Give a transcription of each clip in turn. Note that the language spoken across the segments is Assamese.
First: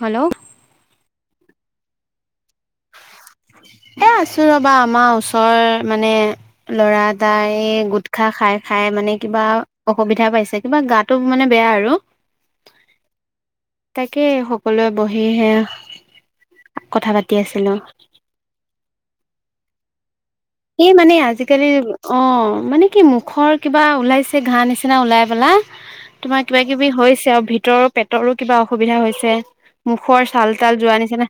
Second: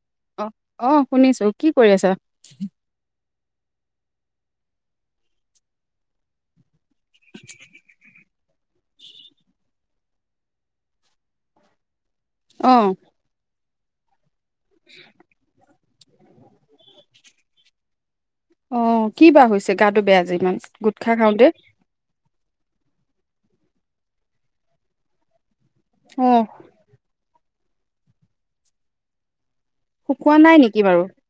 হেল্ল' অ'! অ'! শুনিছোঁ। কি কৰি আছা? এ, আছোঁ ৰ'বা। আমাৰ ওচৰৰ মানে, ল'ৰা এটাই গুটখা খাই খাই মানে, কিবা অসুবিধা পাইছে, কিবা গাটো মানে বেয়া আৰু। অ'! তাকে, সকলোৱে বহি সেই য়া কথা পাতি আছিলোঁ। অ'! কি বা হৈছে গাটো বেয়া যে? ইমান এই গোটখা মানে খাওঁতে আজিকালি, অ'! মানে, কি মুখৰ কিবা ওলাইছে, ঘা নিচিনা ওলাই পেলায়, অ তোমাৰ কিবা কিবি হৈছে আৰু। ভিতৰৰ পেটৰো কিবা অসুবিধা হৈছে, মুখৰ শুকোৱা চাল নাই তাল নেকি যোৱা বাৰু নিচিনা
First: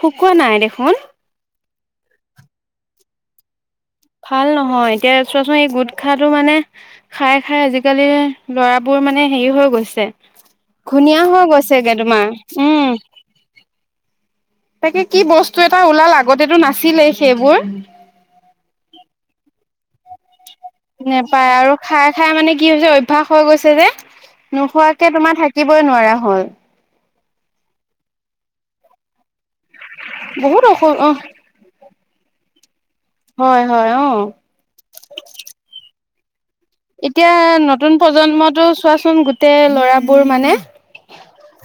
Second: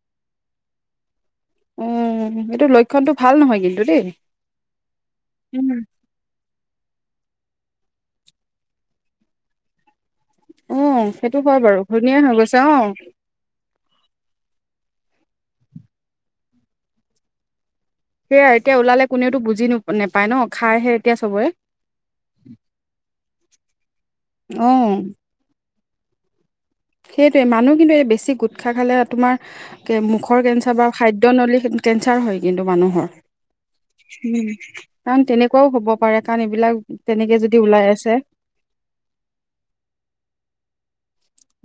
শুকোৱা নাই দেখোন। অ এইটো লক্ষণটো ভাল নহয়গে? ভাল নহয়। এতিয়া, চোৱাচোন এই গোটখা টো মানে খাই, খাই আজিকালি, ল'ৰাবোৰ মানে, হেৰি হৈ গৈছে। অ ঘুনীয়া সেইটো হৈ হয় বাৰু গৈছেগে ঘূৰ্ণিয়াই হৈ তোমাৰ। গৈছে অ উম! তাকে কি বস্তু এটা ওলাল আগতেটো নাছিলেই সেইবোৰ। সেয়া, এতিয়া ওলালে কোনেও তোক বুজি ন নাপায় ন'? খাইহে এতিয়া চবৰে নেপায় আৰু খাই খাই মানে, কি হৈছে, অভ্যাস হৈ গৈছে যে। অ নোখোৱাকে তোমাৰ থাকিব নোৱাৰা হ'ল। সেইটোৱে, মানুহ কিন্তু এই বেছি গোট খা খালে, তোমাৰ মুখৰ বহুত কেঞ্চাৰ বা অসু অ খাদ্য নলী কেঞ্চাৰ হয় কিন্তু মানুহৰ। হয় হয় অ উম! কাৰণ, তেনেকুৱাও হ'ব পাৰে। কাৰণ এইবিলাক এতিয়া তেনেকে যদি ওলাই নতুন আছে প্ৰজন্মটো চোৱাচোন গোটেই ল'ৰাবোৰ মানে,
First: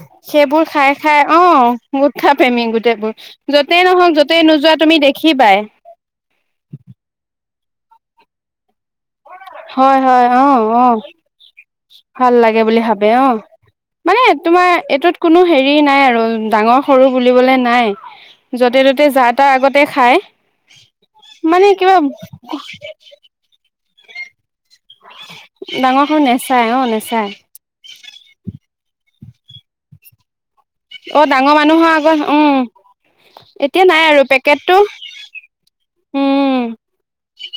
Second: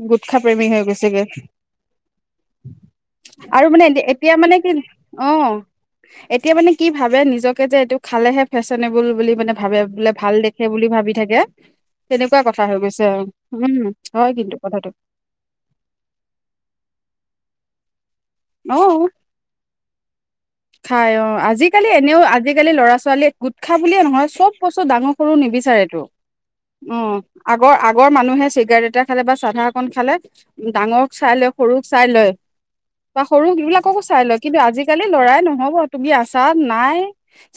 গোটখা প্ৰেমী সেইবোৰ হৈ খাই গৈছেগে খাই। অ'! গুটখা প্ৰেমী গোটেইবোৰ, আৰু মানে য'তেই নহওঁক, এতিয়া য'তেই মানে কি নোযোৱা তুমি অ দেখিবাই। এতিয়া মানে, কি ভাবে নিজকে যে, এইটো খালেহে ফেচ [unintelligible] বুলি মানে ভাবে, হয় বোলে হয় ভাল অ দেখে বুলি অ ভাবি থাকে! ভাল তেনেকুৱা লাগে কথা হৈ বুলি গৈছে ভাবে আৰু অ উম, মানে হয় কিন্তু। তোমাৰ কথাটো এইটোত কোনো হেৰি নাই আৰু ডাঙৰ সৰু বুলিবলে নাই। য'তে, ত'তে, যা, তাৰ আগতে খায়। খায় অ'! আজিকালি এনেও, আজিকালি ল'ৰা ছোৱালীয়ে গোটখা বুলিয়ে নহয় চব বস্তু ডাঙৰ সৰু নিবিচাৰেতো ডাঙৰ সৰু নেচাই অ'! নেচাই। আগৰ, আগৰ মানুহে চিগাৰেট এটা খালে বা চাধা অকন খালে ডাঙৰক অ চাই লয়, ডাঙৰ সৰুক মানুহৰ চাই আগত লয় উম বা সৰু এতিয়া নাই সবিলাককো আৰু চাই লয়। কিন্তু, পেকেটটো আজিকালি ল'ৰাই নহ'ব তুমি আছা, উম নাই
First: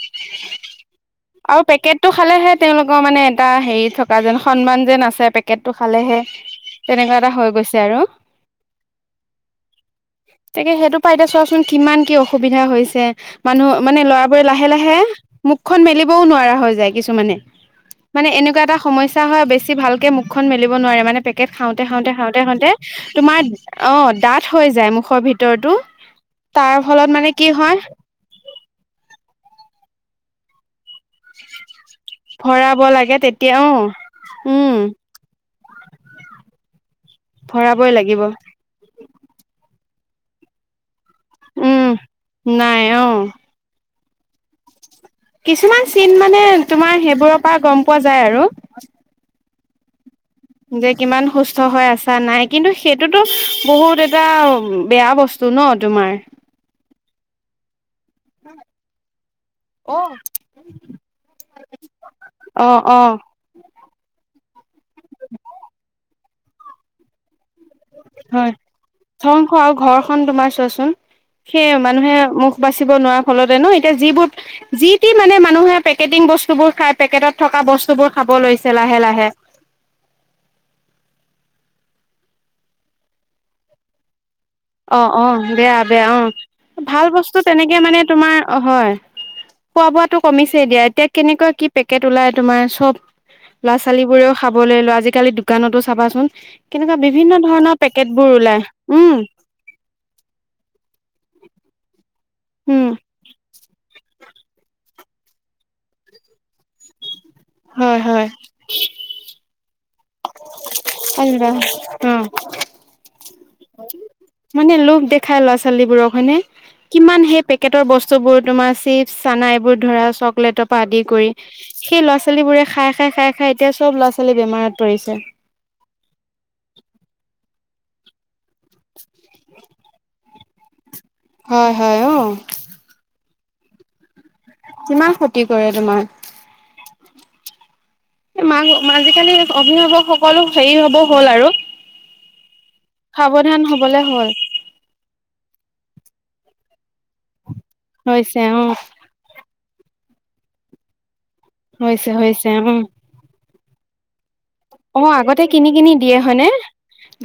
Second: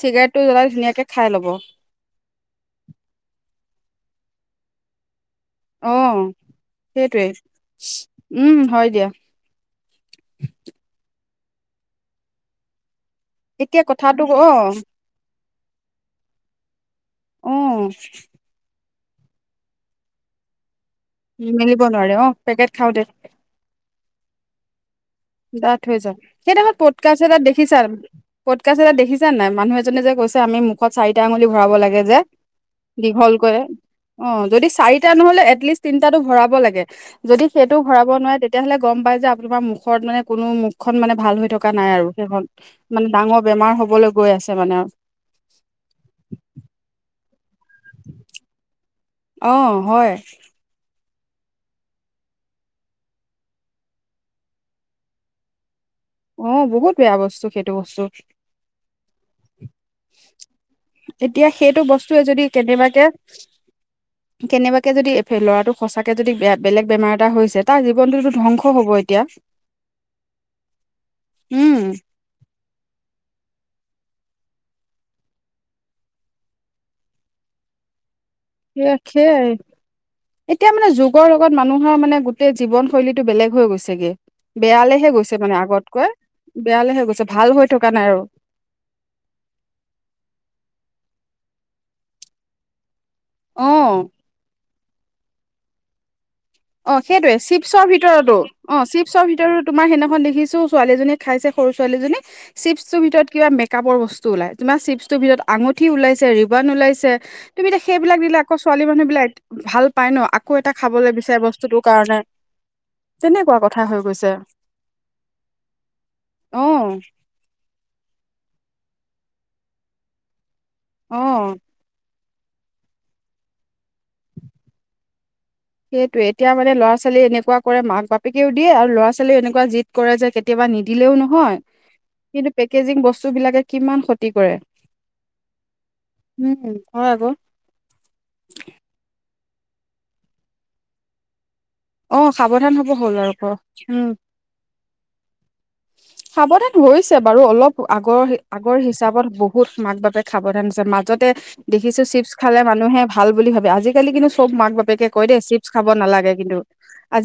চিগাৰেট আৰু পেকেটটো খালেহে তেওঁলোকৰ মানে এটা হেৰি থকা যেন সন্মান যেন আছে পেকেটটো অ খালেহে তেনেকুৱা সেইটোৱে এটা হৈ গৈছে আৰু উম হয় দিয়া। তাকে সেইটো পৰা এতিয়া চোৱাচোন কিমান কি অসুবিধা হৈছে মানুহ এতিয়া মানে কথাটো ল'ৰাবোৰে অ লাহে লাহে মুখখন মেলিবও নোৱাৰা হৈ যায় কিছুমানে অ মানে এনেকুৱা এটা সমস্যা তাৰ হৈ বেছি ভালকে মুখখন মেলিব নোৱাৰে ৱাৰে মানে পেকেট মেলিব খাওঁতে খাওঁতে নোৱাৰে অ খাওঁতে খাওঁতে পেকেট তোমাৰ অহ দাতঁ সৰি যায় মুখ দাতঁ সৰি যায়, সেইদিনাখনত পতকাস্ত মানে এটা কি হয় দেখিছা পতকাস্ত এটা দেখিছা যে মানুহ এজনে যে কৈছে আমি মুখত চাৰিটা আঙুলি ভৰাব লাগে যে ভৰাব লাগে তেতিয়া দীঘলকৈ অ অ যদি উম চাৰিটা নহলে এটলিষ্ট তিনটাটো ভৰাব লাগে যদি সেইটো ভৰাবই ভৰাব লাগিব নোৱাৰে তেতিয়াহ'লে গম পাই যে আপোনমাৰ মুখত মানে কোনো মুখ মুখ ভাল হৈ থকা উম নাই আৰু সেইখন নাই অ মানে ডাঙৰ বেমাৰ হ'বলৈ গৈ আছে মানে আৰু কিছুমান চিন মানে তোমাৰ সেইবোৰৰ পৰা গম পোৱা যায় আৰু। অ হয়। যে কিমান সুস্থ হৈ আছা নাই কিন্তু সেইটোতো বহুত এটা বেয়া বস্তু ন। তোমাৰ অ বহুত বেয়া বস্তু, সেইটো বস্তু। উ [unintelligible] এতিয়া সেইটো বস্তুৱে যদি অ অ কেনেবাকে কেনেবাকে যদি ল'ৰাটো সঁচাকে যদি বেলেগ বেমাৰ এটা হৈছে। তাৰ জীৱনটোতো হয় ধ্বংস হ'ব এতিয়া ধংস আৰু ঘৰখনন তোমাৰ চ সেই উম মানুহে মুখ বাচিব নোৱাৰা ফলতে ন এ বহুতে যিবোৰ যি টি মানে মানুহে পেকেটিং বস্তুবোৰ খাই পেকেটত থকা বস্তুবোৰ খাব লৈছে কিবা লাহে খোৱাই লাহে আৰুএতিয়া মানে যুগৰ লগত মানুহ মই মানে গোটেই জীৱন শৈলীটো বেলেগ হৈ গৈছে অ বেয়ালেহে অ মানে বেয়া বেয়া আগতকৈ অ বেয়ালেহে ভাল গৈছে বস্তু হৈ তেনেকে থকা মানে নাই আৰু তোমাৰ হয় খোৱা বোৱাতো কমিছে দিয়া এতিয়া। কেনেকুৱা কি পেকেট ওলাই তোমাৰ চব ল'ৰা ছোৱালী অ বোৰেও খাবলৈ লয় আজিকালি দোকানতো চাবাচোন কেনেকুৱা অ বিভিন্ন সেইটোয়ে ধৰণৰ চিপছৰ পেকেট বোৰ ভিতৰতো ওলাই অ উম চিপছৰ ভিতৰত তোমাৰ সেইদিনাখন দেখিছোঁ ছোৱালীজনী খাইছে সৰু ছোৱালীজনী উম চিপছৰ ভিতৰত কিবা মেকাপৰ বস্তু বস্তু ওলাই তোমাৰ চিপছৰ ভিতৰত আঙঠি ওলাইছে ৰিবান ওলাইছে তুমি এতিয়া হয় সেইবিলাক হয় দিলে আকৌ ছোৱালী মানুহ বিলাক ভাল পায় ন, আকৌ এটা খাবলৈ বিচাৰে বস্তু। বস্তুটোৰ কাৰণে অ তেনে মানে লোভ দেখাই ল'ৰা ছোৱালীবোৰক হয়নে অ কিমান সেই পেকেটৰ বস্তু বস্তু বোৰ তোমাৰ চিপছ চানা এইবোৰ ধৰা চকলেটৰ পৰা আদি অ কৰি সেই ল'ৰা ছোৱালীবোৰে খাই খাই খাই খাই এতিয়া চব ল'ৰা ছোৱালী বেমাৰত পৰিছে। সেইটো এতিয়া মানে ল'ৰা ছোৱালী এনেকুৱা কৰে মাক বাপেকেও দিয়ে, আৰু ল'ৰা ছোৱালীও এনেকুৱা জিদ কৰে যে কেতিয়াবা নিদিলেও নহয় হয় হয় অ'। কিন্তু পেকেজিং বস্তু বিলাকে কিমান ক্ষতি কৰে, কিমান ক্ষতি কৰে তোমাৰ। উম হয় আকৌ। মাক আজিকালি অভিভাৱক সকলো হেৰি হব হ'ল আৰু অ সাৱধান হ'ব হ'ল আৰু ক সাৱধান হবলে উম। হ'ল। সাৱধান হৈছে বাৰু অলপ আগৰ হৈছে অ', আগৰ হিচাপত বহুত মাক বাপেক সাৱধান হৈছে মাজতে দেখিছো হৈছে চিপছ হৈছে খালে উম। মানুহে ভাল বুলি ভাবে আজিকালি কিন্তু খুব মাক বাপেকে অ', কয় দেই আগতে চিপছ কিনি খাব কিনি দিয়ে নালাগে হয়নে? কিন্তু।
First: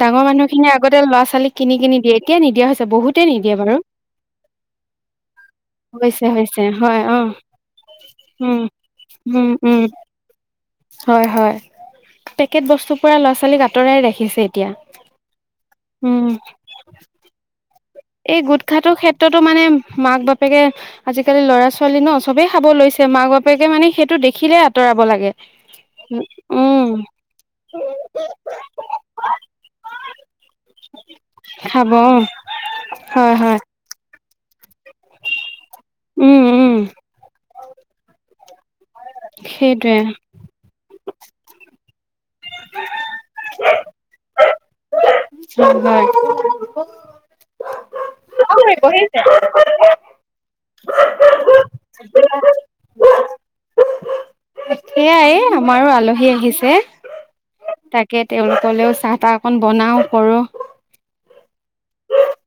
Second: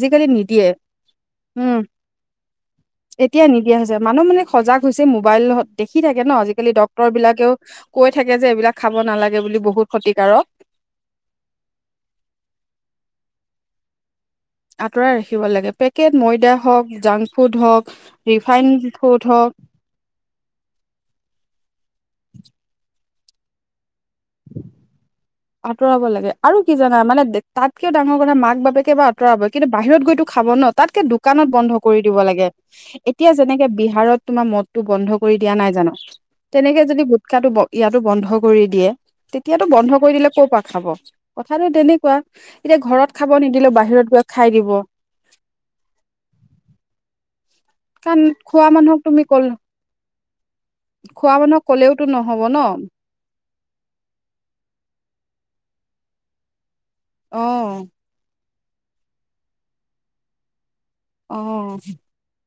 ডাঙৰ মানুহ নিদিয়ে খিনিয়ে আগতে ল'ৰা ছোৱালীক কিনি উম কিনি দিয়ে এতিয়া নিদিয়া হৈছে বহুতে এতিয়া নিদিয়ে নিদিয়া বাৰু। হৈছে মানুহ মানে সজাগ হৈছে মোবাইলত দেখি থাকে হৈছে ন হৈছে আজিকালি হয় ডক্তৰ অ', বিলাকেও কৈ থাকে যে উম এইবিলাক খাব নালাগে উম বুলি উম। বহুত ক্ষতিকাৰক হয় হয় পেকেট বস্তু পোৰা ল'ৰা ছোৱালীক আঁতৰাই ৰাখিছে। এতিয়া আঁতৰাই ৰাখিব লাগে, পেকেট উম ময়দা হওঁক, জাংক ফুড হওঁক, এই গোট খাটোৰ ক্ষেত্ৰতো মানে মাক বাপেকে আজিকালি লৰা ছোৱালী ন সবেই খাব লৈছে। মাক বাপেকে মানে সেইটো দেখিলে আঁতৰাব লাগে। আঁতৰাব লাগে। আৰু কি উম জানা মানে তাতকেও ডাঙৰ কথা মাক বাপেকে বা আঁতৰাব কিন্তু বাহিৰত গৈতো খাব খাব ন, তাতকে দোকানত বন্ধ খাব কৰি দিব লাগে। এতিয়া হয় হয় যেনেকে বিহাৰত তোমাৰ টো বন্ধ কৰি দিয়া নাই জানো, উম উম তেনেকে যদি গুটকাটো ইয়াতো বন্ধ কৰি দিয়ে তেতিয়াতো বন্ধ সেইটোৱে কৰি দিলে ক'ৰ পৰা খাব কথাটো তেনেকুৱা, এতিয়া ঘৰত খাব নিদিলেও বাহিৰত গৈ খাই দিব হয় হয় কাৰণ অ খোৱা খুৰী মানুহক বহি আছে। তুমি কল খোৱা মানুহ ক'লেওতো নহ'ব ন। সেইয়াই আমাৰো আলহী আহিছে। অহ তাকে তেওঁলোকলেও চাহ তাহ অকন বনাও কৰো। আহ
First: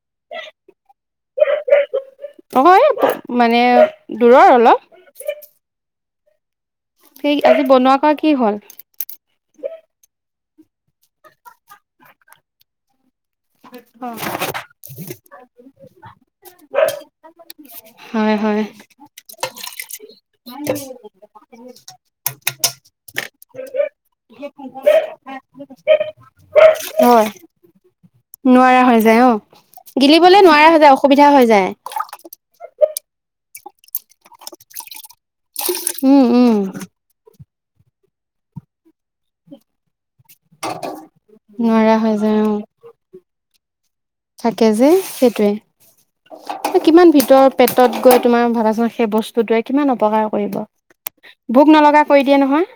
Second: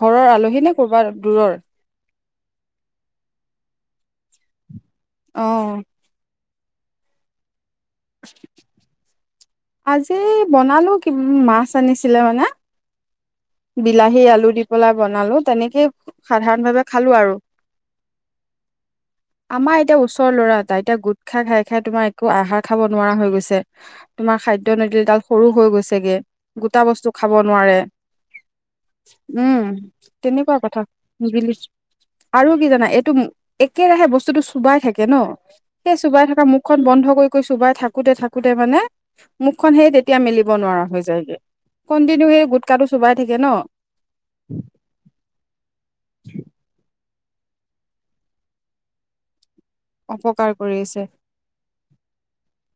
ঘৰৰ আলহী নে কৰ'বাৰ দূৰৰ হয় মানে দূৰৰ অলপ আহ সেৰি আজি বনোৱা কা কি হ'ল। আজি বনালো কি মাছ আনিছিলে মানে। বিলাহী আলু দি পেলাই বনালো তেনেকেই সাধাৰণ ভাৱে খালো আৰু। হয় হয়। আমাৰ এতিয়া ওচৰৰ ল'ৰা ত এতিয়া গোট খাই খাই খাই তোমাৰ একো আহাৰ খাব নোৱাৰা হৈ গৈছে। তোমাৰ খাদ্য নলীডাল সৰু হৈ গৈছেগে। গোটা বস্তু হয় খাব নোৱাৰে নোৱাৰা হৈ যায় অ উম গিলিবলে তেনেকুৱা নোৱাৰা হৈ কথা যায় অসুবিধা হৈ নিগিলি যায় আৰু কি জানা এইটো একেৰাহে বস্তুটো চুবাই থাকে ন সেই উম চুবাই থকা উম মুখখন বন্ধ কৰি চোবাই থাকোতে থাকোতে মানে মুখখন সেই এতিয়া মেলিব নোৱৰা হৈ যায়গে। নোৱাৰা হৈ কণ্টিনিও যায় অ থাকে যে সেইটোৱে ইমান ভিতৰ পেটত গৈ তোমাৰ ভাবাচা সেই বস্তুটোৱে কিমান অপকাৰ কৰিব। কৰি আছে ভোক নলগা কৰি দিয়ে নহয়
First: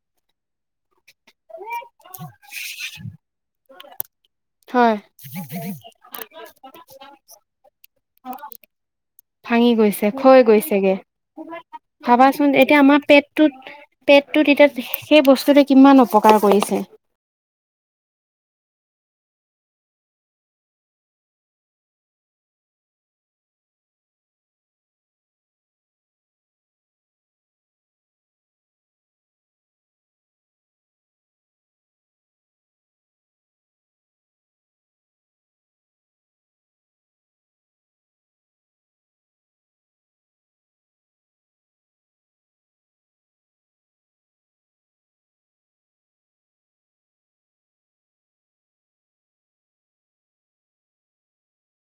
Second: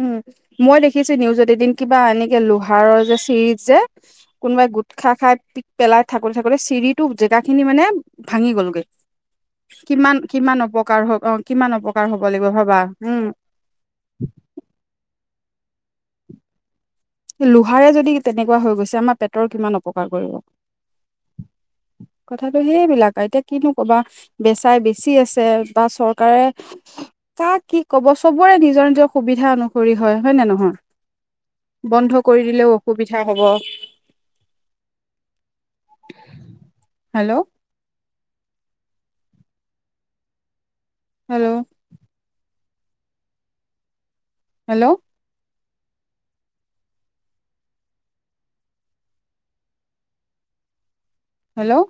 উম মই দেখিছো নিউজত এদিন কিবা এনেকে লোহাৰৰ যে চিৰিজ যে কোনোবাই গোট হয় খা খাই পিক পেলাই থাকোতে থাকোতে চিৰিটো জেগা খিনি মানে ভাঙি গ'লগৈ ভাঙি গৈছে কিমান কয় কিমান গৈছেগে। অপকাৰ হ অ কিমান অপকাৰ হব লাগিব ভাবাচোন ভাবা এতিয়া আমাৰ উম। পেটটোত পেটটোত এতিয়া সেই বস্তুতে কিমান অপকাৰ কৰিছে। লোহাৰে যদি তেনেকুৱা হৈ গৈছে আমাৰ পেটৰ কিমান অপকাৰ কৰিব। স [inaudible] কথাটো সেইবিলাক এতিয়া কিনো কবা বেচাই বেছি, আছে বা চৰকাৰে তাক কি কব চবোৰে নিজৰ নিজৰ সুবিধা অনুসৰি হয় হয় নে নহয়। উ [inaudible] বন্ধ কৰি দিলেও অসুবিধা হ'ব হেল্ল' হেল্ল' হেল্ল' হেল্ল'